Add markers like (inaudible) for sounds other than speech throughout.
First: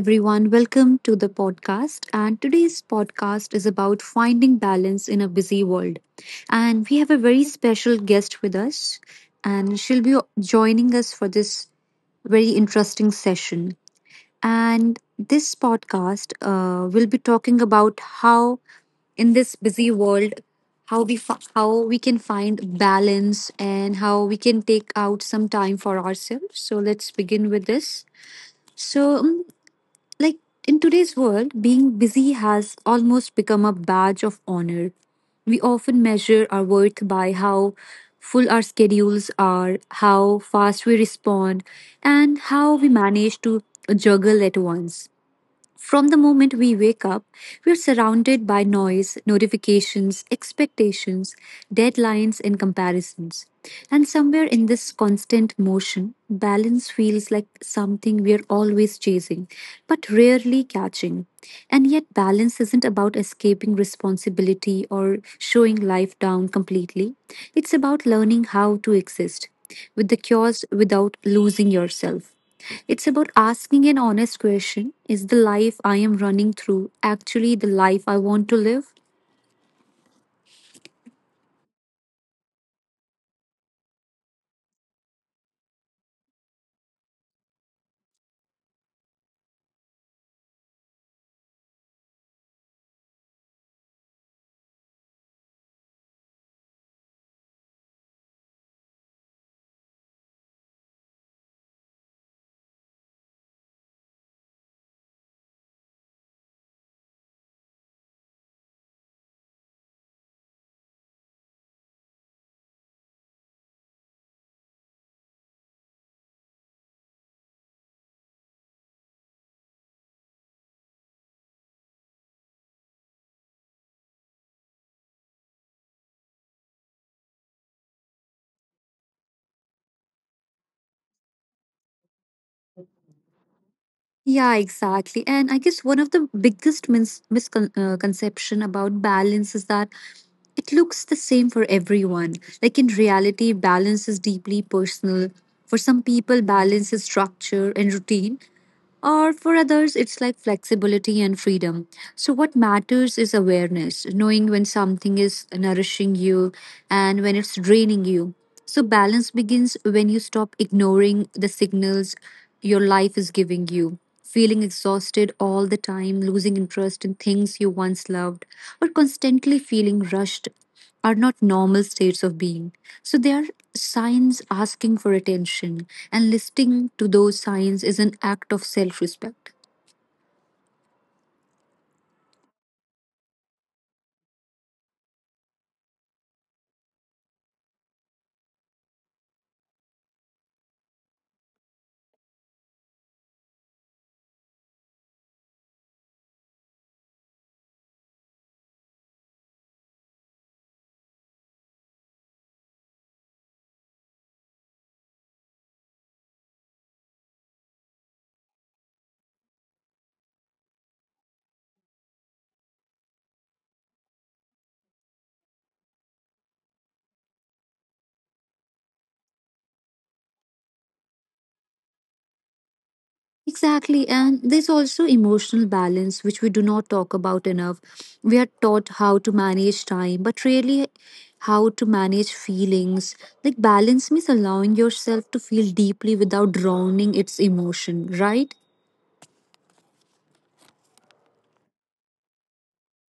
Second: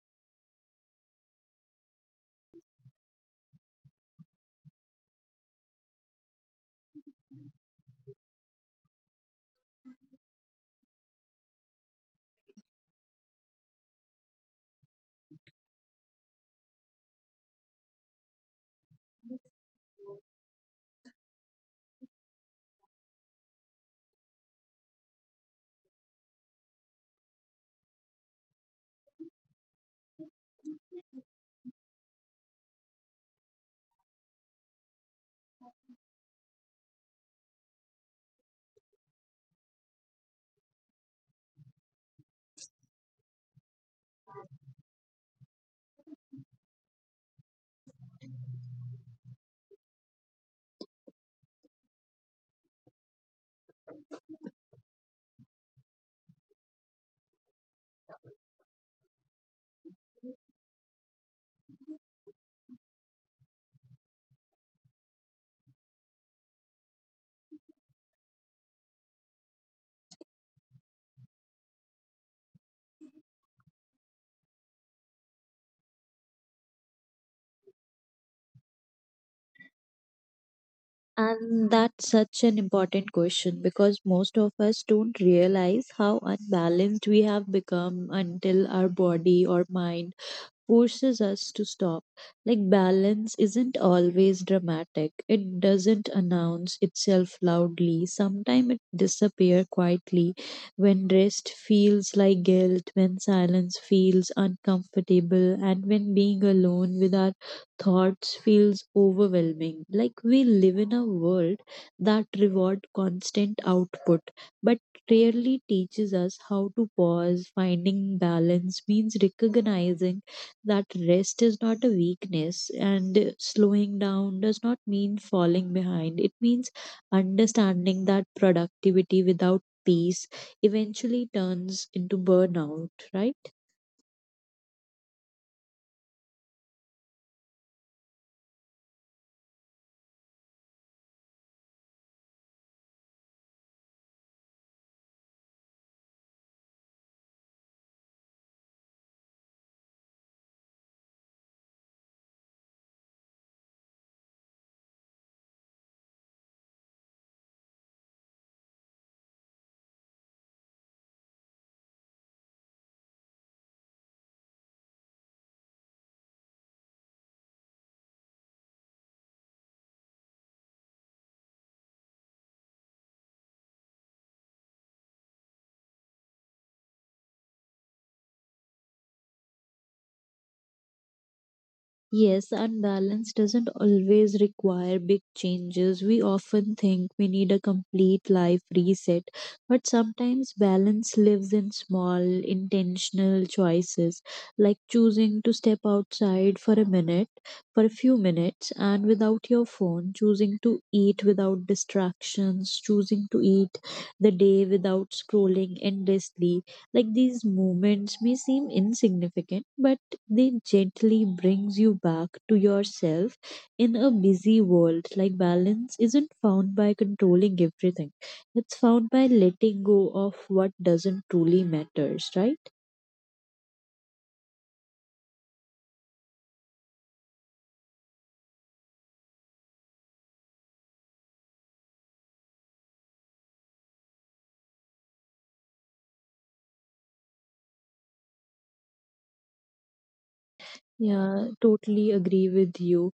everyone. Welcome to the podcast. And today's podcast is about finding balance in a busy world. And we have a very special guest with us, and she'll be joining us for this very interesting session. And this podcast will be talking about how, in this busy world, how we can find balance and how we can take out some time for ourselves. So let's begin with this. So like in today's world, being busy has almost become a badge of honor. We often measure our worth by how full our schedules are, how fast we respond, and how we manage to juggle at once. From the moment we wake up, we're surrounded by noise, notifications, expectations, deadlines, and comparisons. And somewhere in this constant motion, balance feels like something we're always chasing, but rarely catching. And yet, balance isn't about escaping responsibility or showing life down completely. It's about learning how to exist with the chaos without losing yourself. It's about asking an honest question: is the life I am running through actually the life I want to live? And that's such an important question because most of us don't realize how unbalanced we have become until our body or mind forces us to stop. Like, balance isn't always dramatic. It doesn't announce itself loudly. Sometimes it disappears quietly when rest feels like guilt, when silence feels uncomfortable, and when being alone with our thoughts feels overwhelming. Like, we live in a world that reward constant output, but rarely teaches us how to pause. Finding balance means recognizing that rest is not a weakness and slowing down does not mean falling behind. It means understanding that productivity without peace eventually turns into burnout, right? Yeah, exactly. And I guess one of the biggest misconception about balance is that it looks the same for everyone. Like in reality, balance is deeply personal. For some people, balance is structure and routine. Or for others, it's like flexibility and freedom. So, what matters is awareness, knowing when something is nourishing you and when it's draining you. So, balance begins when you stop ignoring the signals your life is giving you, feeling exhausted all the time, losing interest in things you once loved, or constantly feeling rushed are not normal states of being. So they are signs asking for attention, and listening to those signs is an act of self respect. Yes, and doesn't always require big changes. We often think we need a complete life reset, but sometimes balance lives in small, intentional choices, like choosing to step outside for a minute, for a few minutes, and without your phone, choosing to eat without distractions, choosing to eat the day without scrolling endlessly. Like, these moments may seem insignificant, but they gently brings you back to yourself in a busy world. Like, balance isn't found by controlling everything, it's found by letting go of what doesn't truly matters, right? Exactly, and there's also emotional balance, which we do not talk about enough. We are taught how to manage time, but really how to manage feelings. Like, balance means allowing yourself to feel deeply without drowning its emotion, right? Yeah, totally agree with you.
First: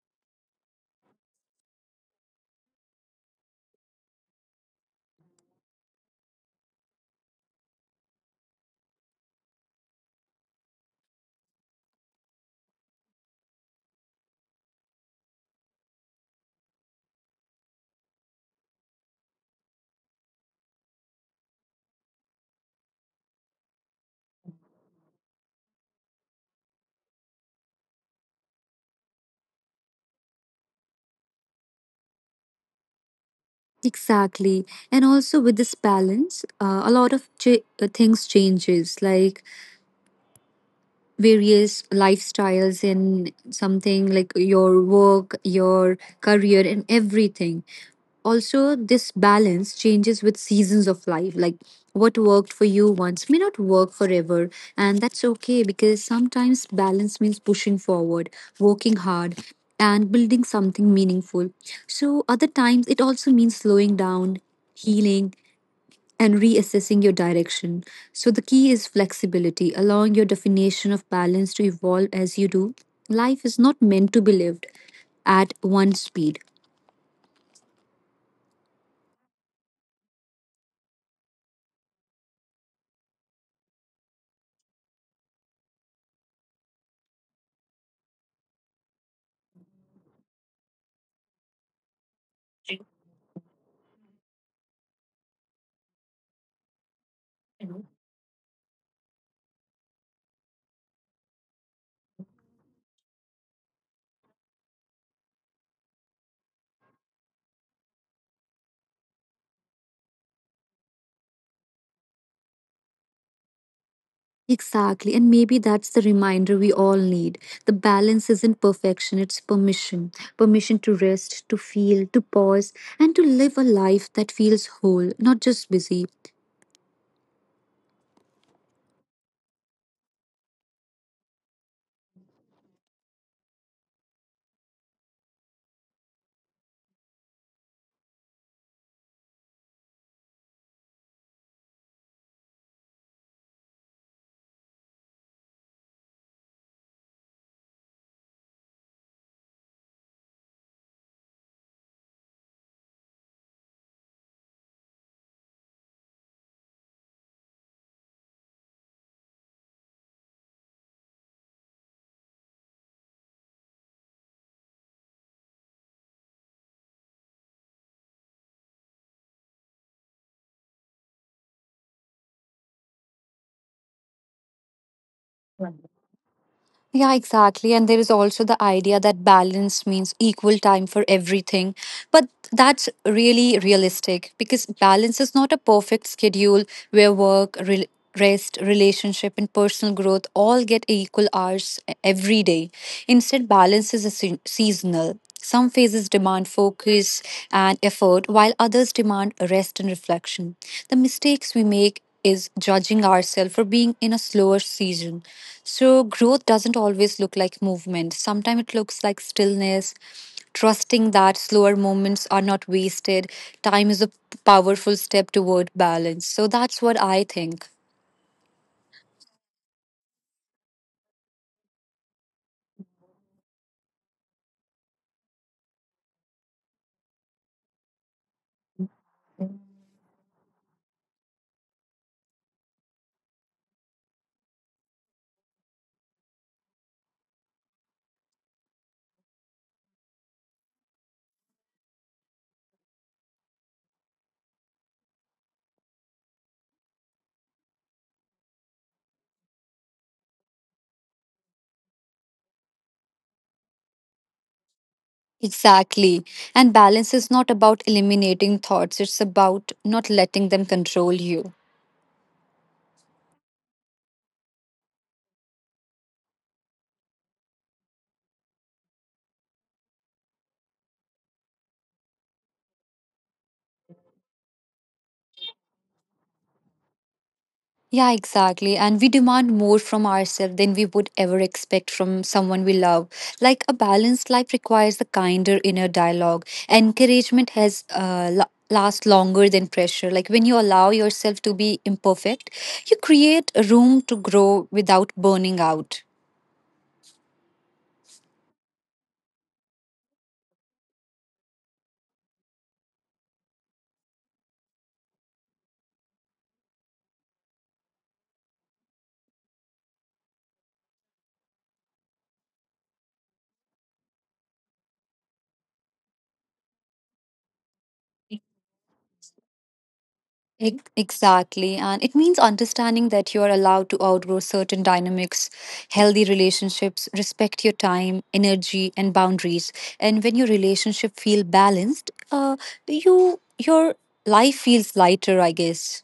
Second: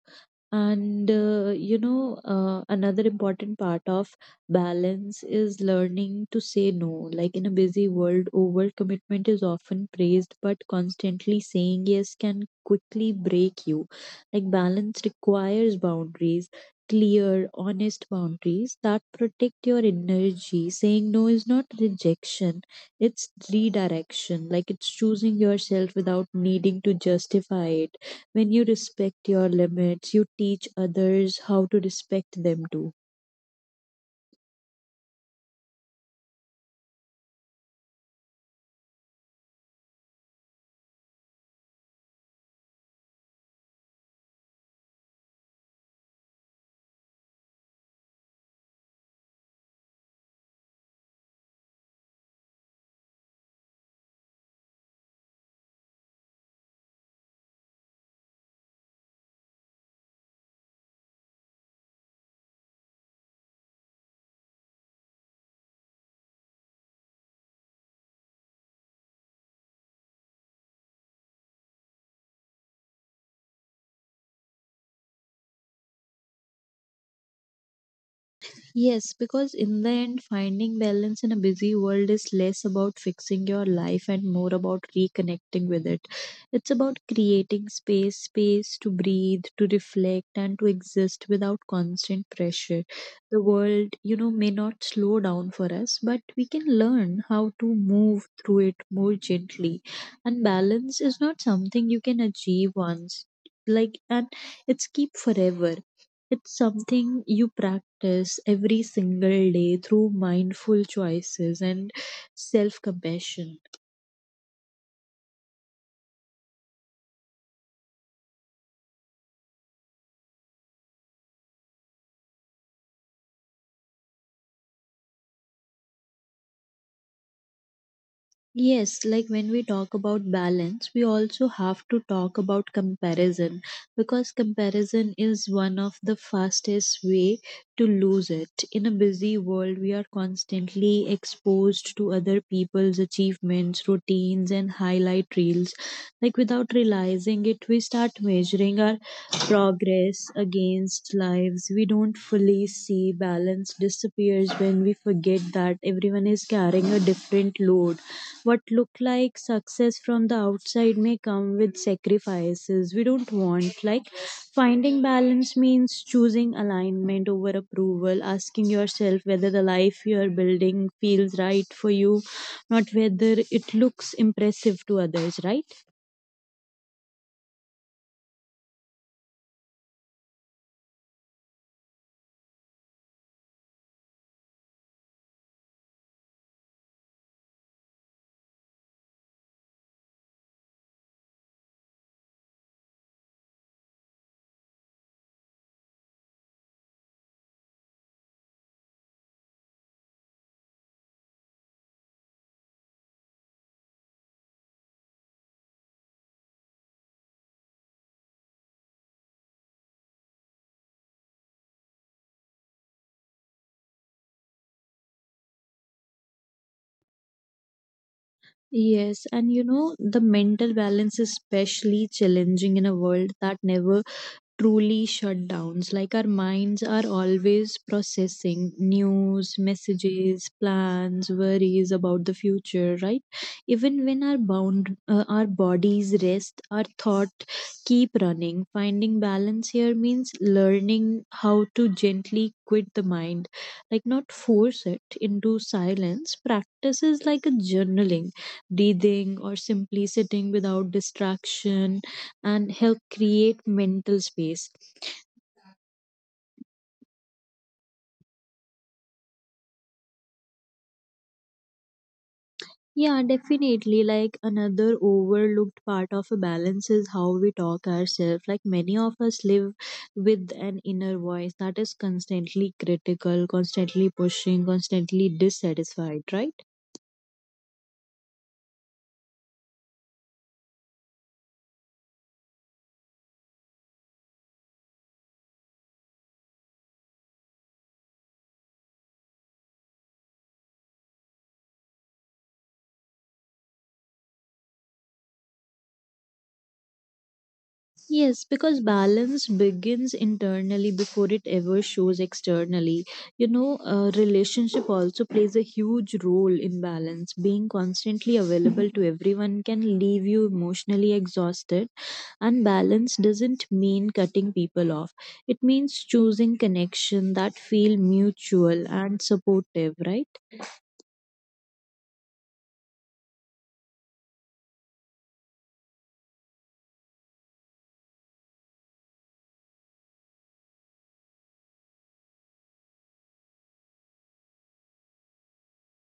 And you know, another important part of balance is learning to say no. Like, in a busy world, overcommitment is often praised, but constantly saying yes can quickly break you. Like, balance requires boundaries, clear, honest boundaries that protect your energy. Saying no is not rejection, it's redirection. Like, it's choosing yourself without needing to justify it. When you respect your limits, you teach others how to respect them too. Exactly. And also with this balance, a lot of things changes. Like various lifestyles in something like your work, your career, and everything. Also, this balance changes with seasons of life. Like what worked for you once may not work forever, and that's okay because sometimes balance means pushing forward, working hard, and building something meaningful. So, other times it also means slowing down. Healing and reassessing your direction. So, the key is flexibility, allowing your definition of balance to evolve as you do. Life is not meant to be lived at one speed. Yes, because in the end, finding balance in a busy world is less about fixing your life and more about reconnecting with it. It's about creating space, space to breathe, to reflect, and to exist without constant pressure. The world, you know, may not slow down for us, but we can learn how to move through it more gently. And balance is not something you can achieve once. Like, and it's keep forever, it's something you practice every single day through mindful choices and self compassion. Exactly, and maybe that's the reminder we all need. The balance isn't perfection, it's permission. Permission to rest, to feel, to pause, and to live a life that feels whole, not just busy. Yes, like when we talk about balance, we also have to talk about comparison because comparison is one of the fastest way to lose it. In a busy world, we are constantly exposed to other people's achievements, routines and highlight reels. Like, without realizing it, we start measuring our progress against lives. We don't fully see balance disappears when we forget that everyone is carrying a different load. What look like success from the outside may come with sacrifices we don't want. Like, finding balance means choosing alignment over approval, asking yourself whether the life you are building feels right for you, not whether it looks impressive to others, right? Yeah, exactly. And there is also the idea that balance means equal time for everything. But that's really realistic because balance is not a perfect schedule where rest, relationship, and personal growth all get equal hours every day. Instead, balance is a seasonal. Some phases demand focus and effort, while others demand rest and reflection. The mistakes we make is judging ourselves for being in a slower season. So, growth doesn't always look like movement. Sometimes it looks like stillness, trusting that slower moments are not wasted. Time is a powerful step toward balance. So, that's what I think. Yes, and you know, the mental balance is especially challenging in a world that never truly shutdowns. Like, our minds are always processing news, messages, plans, worries about the future, right? Even when our bound our bodies rest, our thought keep running. Finding balance here means learning how to gently quit the mind, like not force it into silence. Practices like a journaling, breathing, or simply sitting without distraction and help create mental space. Exactly. And balance is not about eliminating thoughts, it's about not letting them control you. Yeah, definitely. Like, another overlooked part of a balance is how we talk ourselves. Like, many of us live with an inner voice that is constantly critical, constantly pushing, constantly dissatisfied, right? Yeah, exactly. And we demand more from ourselves than we would ever expect from someone we love. Like a balanced life requires a kinder inner dialogue. Encouragement has last longer than pressure. Like when you allow yourself to be imperfect, you create room to grow without burning out. Yes, because balance begins internally before it ever shows externally. You know, a relationship also plays a huge role in balance. Being constantly available to everyone can leave you emotionally exhausted, and balance doesn't mean cutting people off. It means choosing connection that feel mutual and supportive, right? Exactly. And it means understanding that you are allowed to outgrow certain dynamics, healthy relationships, respect your time, energy, and boundaries. And when your relationship feel balanced, you your life feels lighter, I guess.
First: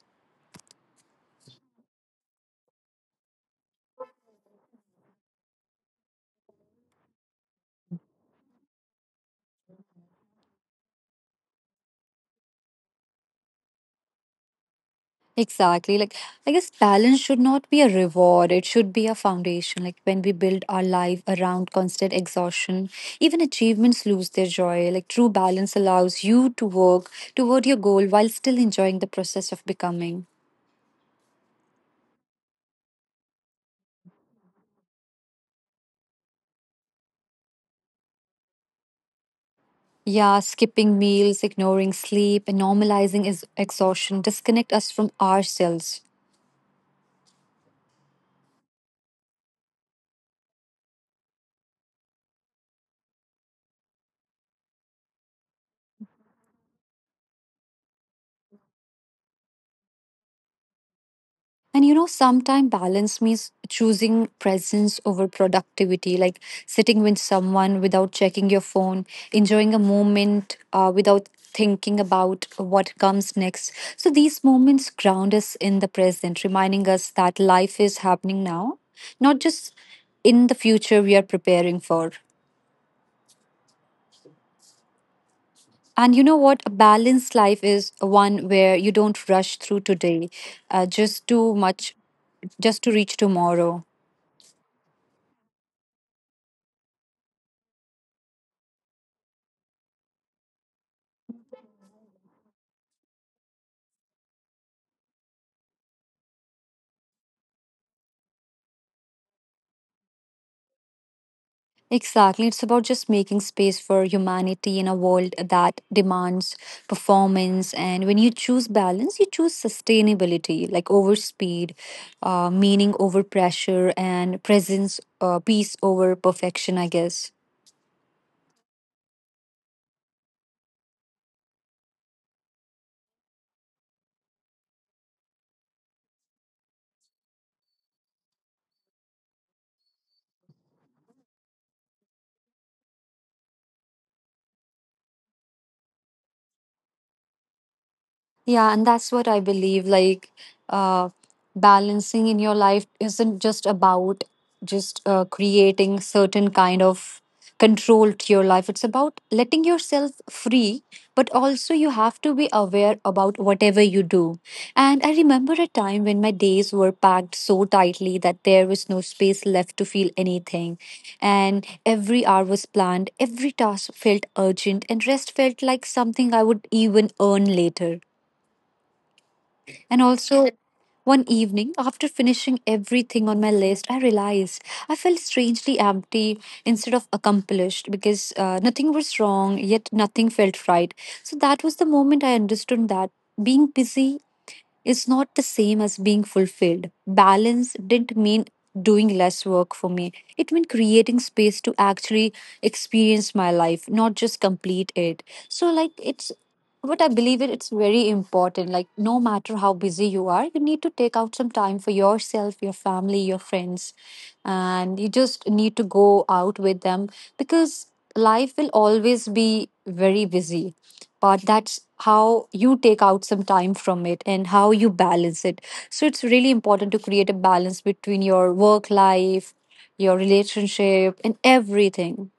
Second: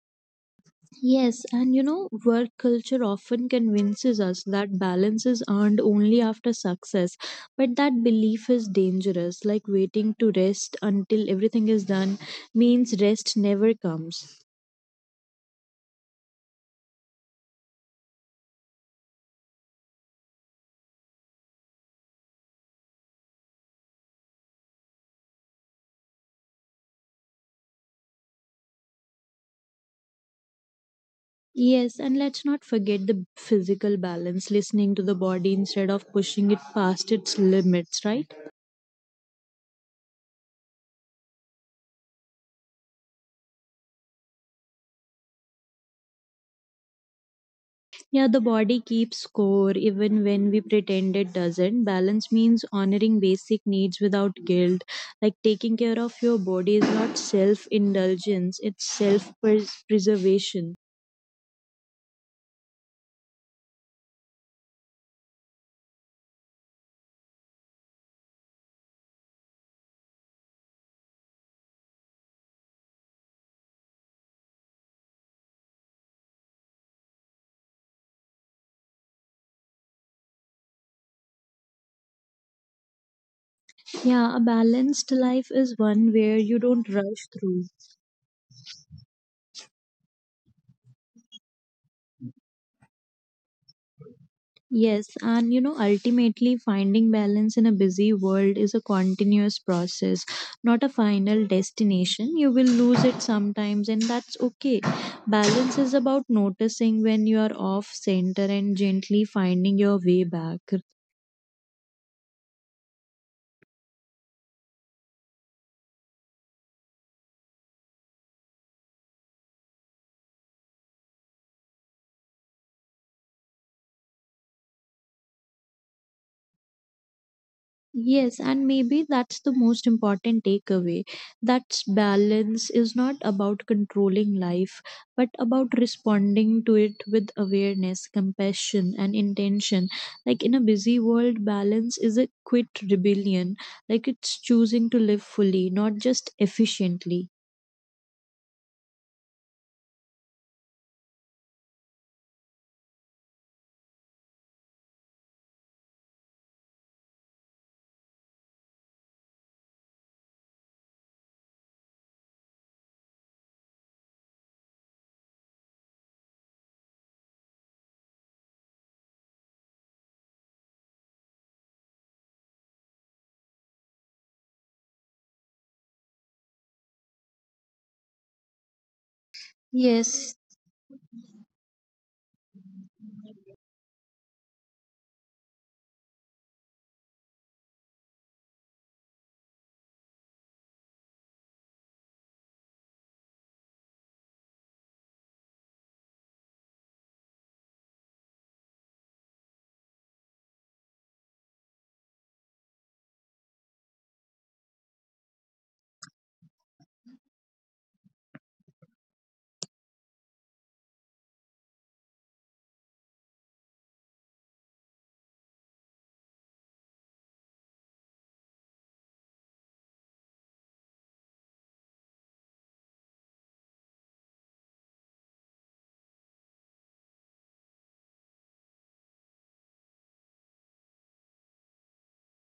Yes, and you know, work culture often convinces us that balance is earned only after success, but that belief is dangerous. Like, waiting to rest until everything is done means rest never comes. Exactly. Like, I guess balance should not be a reward. It should be a foundation. Like, when we build our life around constant exhaustion, even achievements lose their joy. Like, true balance allows you to work toward your goal while still enjoying the process of becoming. Yes, and let's not forget the physical balance, listening to the body instead of pushing it past its limits, right? Yeah, skipping meals, ignoring sleep, and normalizing is exhaustion disconnect us from ourselves. Yeah, the body keeps score even when we pretend it doesn't. Balance means honoring basic needs without guilt. Like, taking care of your body is not self indulgence, it's self preservation. And you know, sometimes balance means choosing presence over productivity, like sitting with someone without checking your phone, enjoying a moment without thinking about what comes next. So these moments ground us in the present, reminding us that life is happening now, not just in the future we are preparing for. Yeah, a balanced life is one where And you you know what? don't A rush balanced through. life is one where you don't rush through today just too much, just to reach tomorrow. Yes, and you know, ultimately, finding balance in a busy world is a continuous process, not a final destination. You will lose it sometimes, and that's okay. Balance is about noticing when you are off center and gently finding your way back. Exactly. It's about just making space for humanity in a world that demands performance. And when you choose balance, you choose sustainability, like over speed, meaning over pressure, and presence, peace over perfection, I guess. Yes, and maybe that's the most important takeaway. That balance is not about controlling life, but about responding to it with awareness, compassion, and intention. Like, in a busy world, balance is a quit rebellion. Like, it's choosing to live fully, not just efficiently. Yeah, and that's what I believe. Uh, Balancing in your life isn't just about just creating certain kind of control to your life. It's about letting yourself free, but also you have to be aware about whatever you do. And I remember a time when my days were packed so tightly that there was no space left to feel anything. And every hour was planned, every task felt urgent, and rest felt like something I would even earn later. And Yes. also, one evening, after finishing everything on my list, I realized I felt strangely empty instead of accomplished because nothing was wrong, yet nothing felt right. So that was the moment I understood that being busy is not the same as being fulfilled. Balance didn't mean doing less work for me, it meant creating space to actually experience my life, not just complete it. So, like, it's but I believe it, it's very important. Like, no matter how busy you are, you need to take out some time for yourself, your family, your friends, and you just need to go out with them because life will always be very busy. But that's how you take out some time from it and how you balance it. So, it's really important to create a balance between your work life, your relationship, and everything.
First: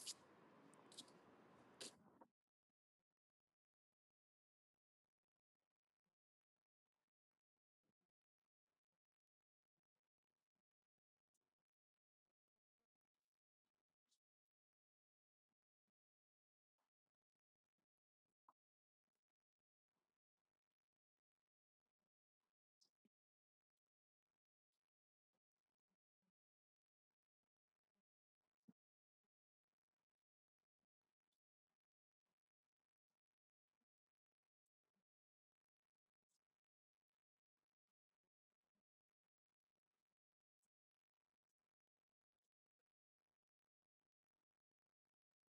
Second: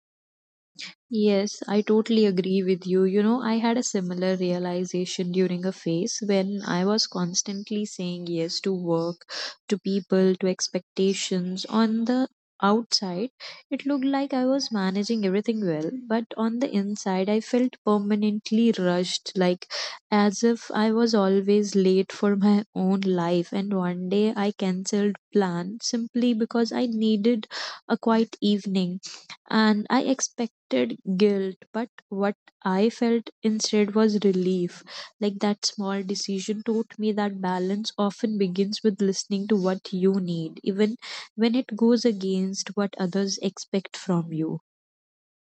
Yes, I totally agree with you. You know, I had a similar realization during a phase when I was constantly saying yes to work, to people, to expectations. On the outside, it looked like I was managing everything well, but on the inside, I felt permanently rushed, like as if I was always late for my own life. And one day I cancelled plan simply because I needed a quiet evening, and I expected guilt, but what I felt instead was relief. Like, that small decision taught me that balance often begins with listening to what you need, even when it goes against what others expect from you.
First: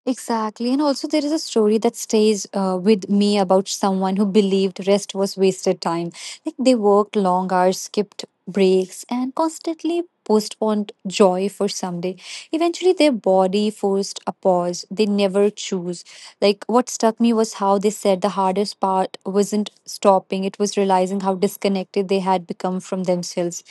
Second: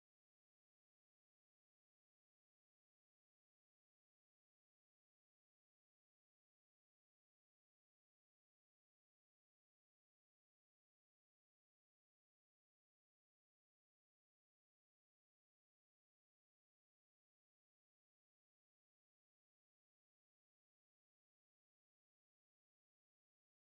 Exactly. And also, there is a story that stays with me about someone who believed rest was wasted time. Like they worked long hours, skipped breaks, and constantly postponed joy for someday. Eventually, their body forced a pause. They never choose. Like what struck me was how they said the hardest part wasn't stopping, it was realizing how disconnected they had become from themselves.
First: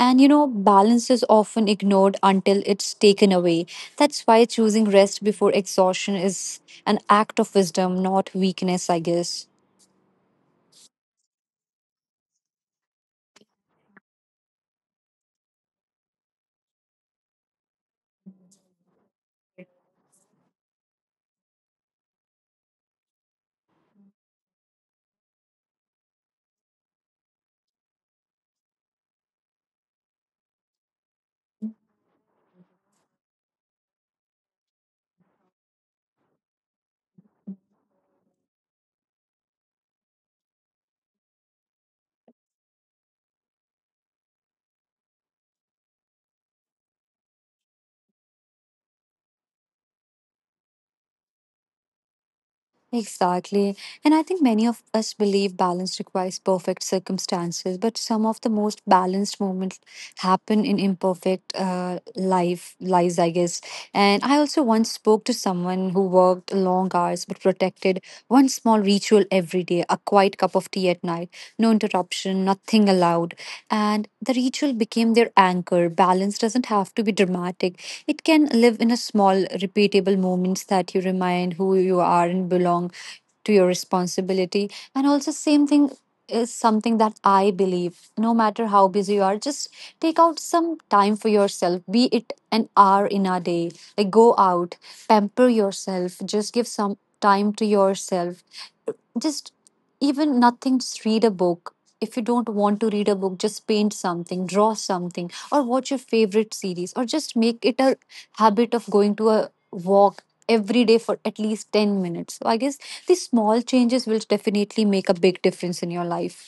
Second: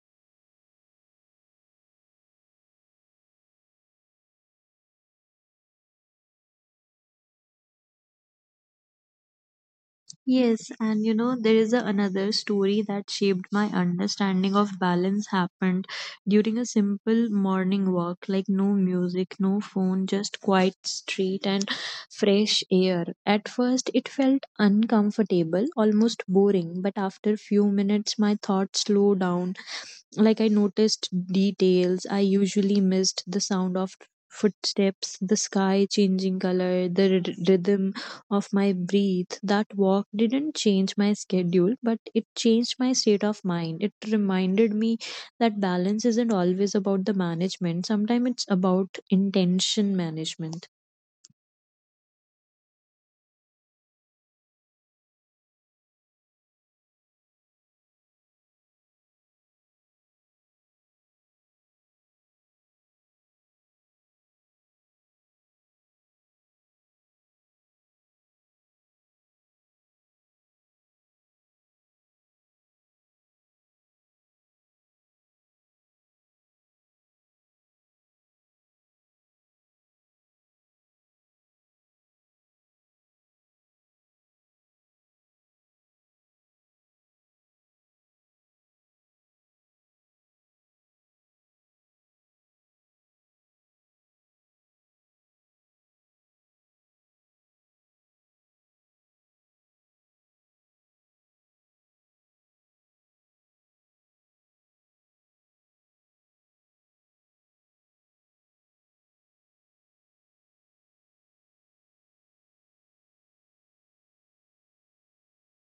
And you know, balance is often ignored until it's taken away. That's why choosing rest before exhaustion is an act of wisdom, not weakness, I guess. Yes, and you know, there is a, another story that shaped my understanding of balance happened during a simple morning walk, like no music, no phone, just quiet street and fresh air. At first, it felt uncomfortable, almost boring, but after few minutes, my thoughts slowed down. Like, I noticed details I usually missed, the sound of footsteps, the sky changing color, the rhythm of my breath. That walk didn't change my schedule, but it changed my state of mind. It reminded me that balance isn't always about the management, sometimes it's about intention management. Exactly. And I think many of us believe balance requires perfect circumstances, but some of the most balanced moments happen in imperfect life lives, I guess. And I also once spoke to someone who worked long hours but protected one small ritual every day, a quiet cup of tea at night, no interruption, nothing allowed. And the ritual became their anchor. Balance doesn't have to be dramatic. It can live in a small, repeatable moments that you remind who you are and belong to your responsibility. And also, same thing is something that I believe. No matter how busy you are, just take out some time for yourself. Be it an hour in a day. Like go out, pamper yourself, just give some time to yourself, just even nothing, just read a book. If you don't want to read a book, just paint something, draw something, or watch your favorite series, or just make it a habit of going to a walk every day for at least 10 minutes. So I guess these small changes will definitely make a big difference in your life.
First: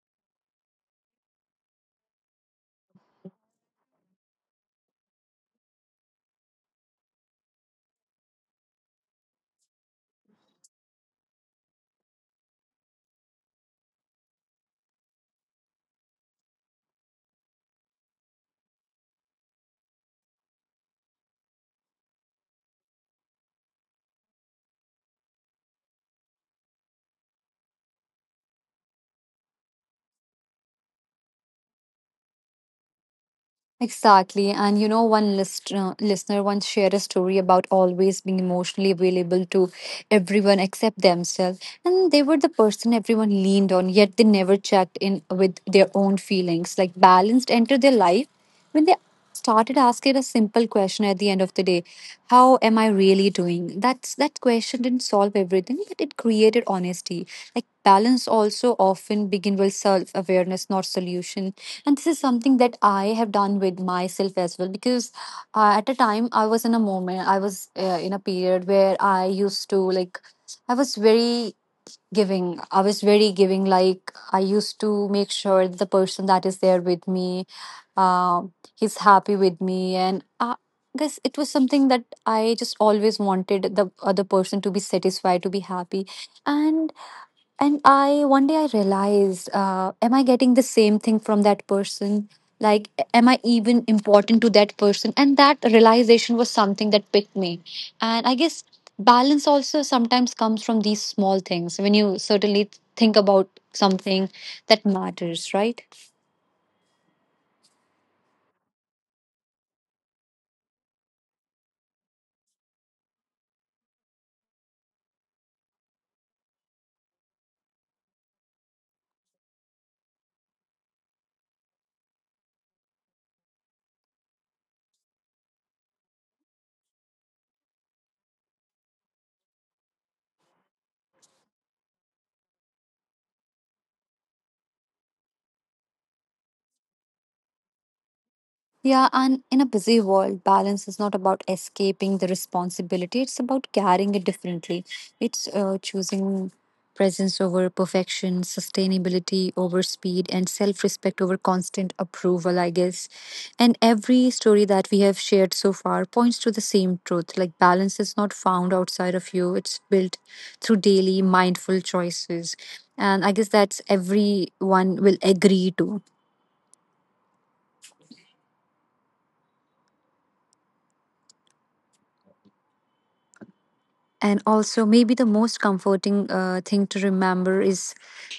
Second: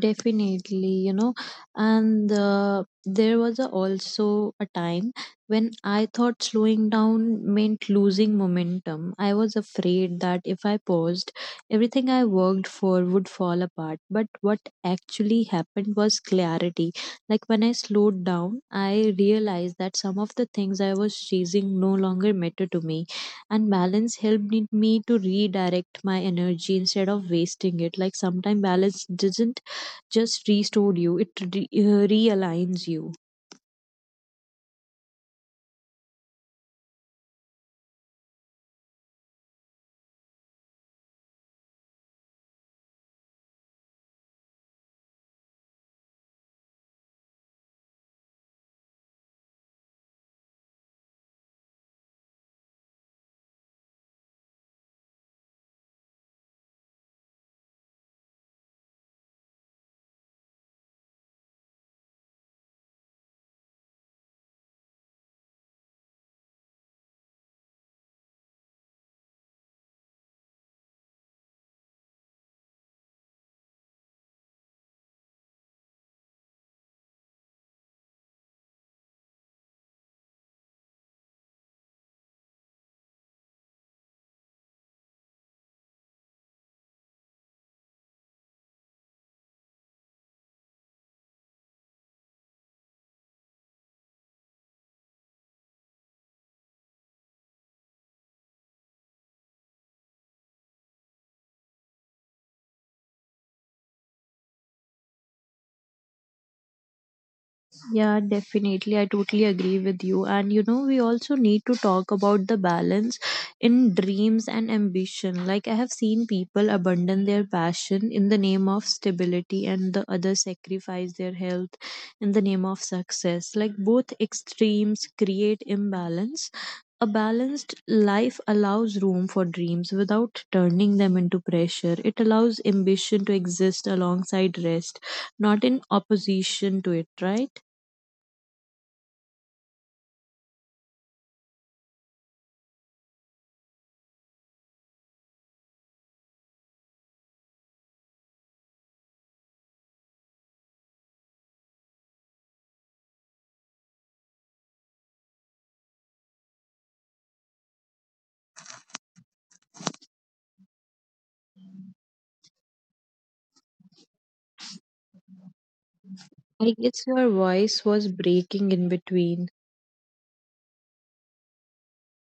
Definitely, you know, and there was a, also a time when I thought slowing down meant losing momentum. I was afraid that if I paused, everything I worked for would fall apart. But what actually happened was clarity. Like, when I slowed down, I realized that some of the things I was chasing no longer mattered to me, and balance helped me to redirect my energy instead of wasting it. Like, sometimes balance doesn't just restored you, it realigns you. Exactly. And you know, listener once shared a story about always being emotionally available to everyone except themselves. And they were the person everyone leaned on, yet they never checked in with their own feelings. Like balanced entered their life when they started asking a simple question at the end of the day: how am I really doing? That question didn't solve everything, but it created honesty. Like balance also often begin with self awareness, not solution. And this is something that I have done with myself as well because at a time I was in a moment, I was in a period where I used to like, I was very giving. I was very giving. Like, I used to make sure the person that is there with me uh, he's happy with me, and I guess it was something that I just always wanted the other person to be satisfied, to be happy. And I one day, I realized, am I getting the same thing from that person? Like, am I even important to that person? And that realization was something that picked me. And I guess balance also sometimes comes from these small things when you certainly think about something that matters, right? Yeah, definitely. I totally agree with you. And you know, we also need to talk about the balance in dreams and ambition. Like, I have seen people abandon their passion in the name of stability, and the other sacrifice their health in the name of success. Like, both extremes create imbalance. A balanced life allows room for dreams without turning them into pressure. It allows ambition to exist alongside rest, not in opposition to it, right? Yeah, and in a busy world, balance is not about escaping the responsibility. It's about carrying it differently. It's choosing presence over perfection, sustainability over speed, and self respect over constant approval, I guess. And every story that we have shared so far points to the same truth, like balance is not found outside of you, it's built through daily mindful choices. And I guess that's everyone will agree to. I guess your voice was breaking in between. And also, maybe the most comforting thing to remember is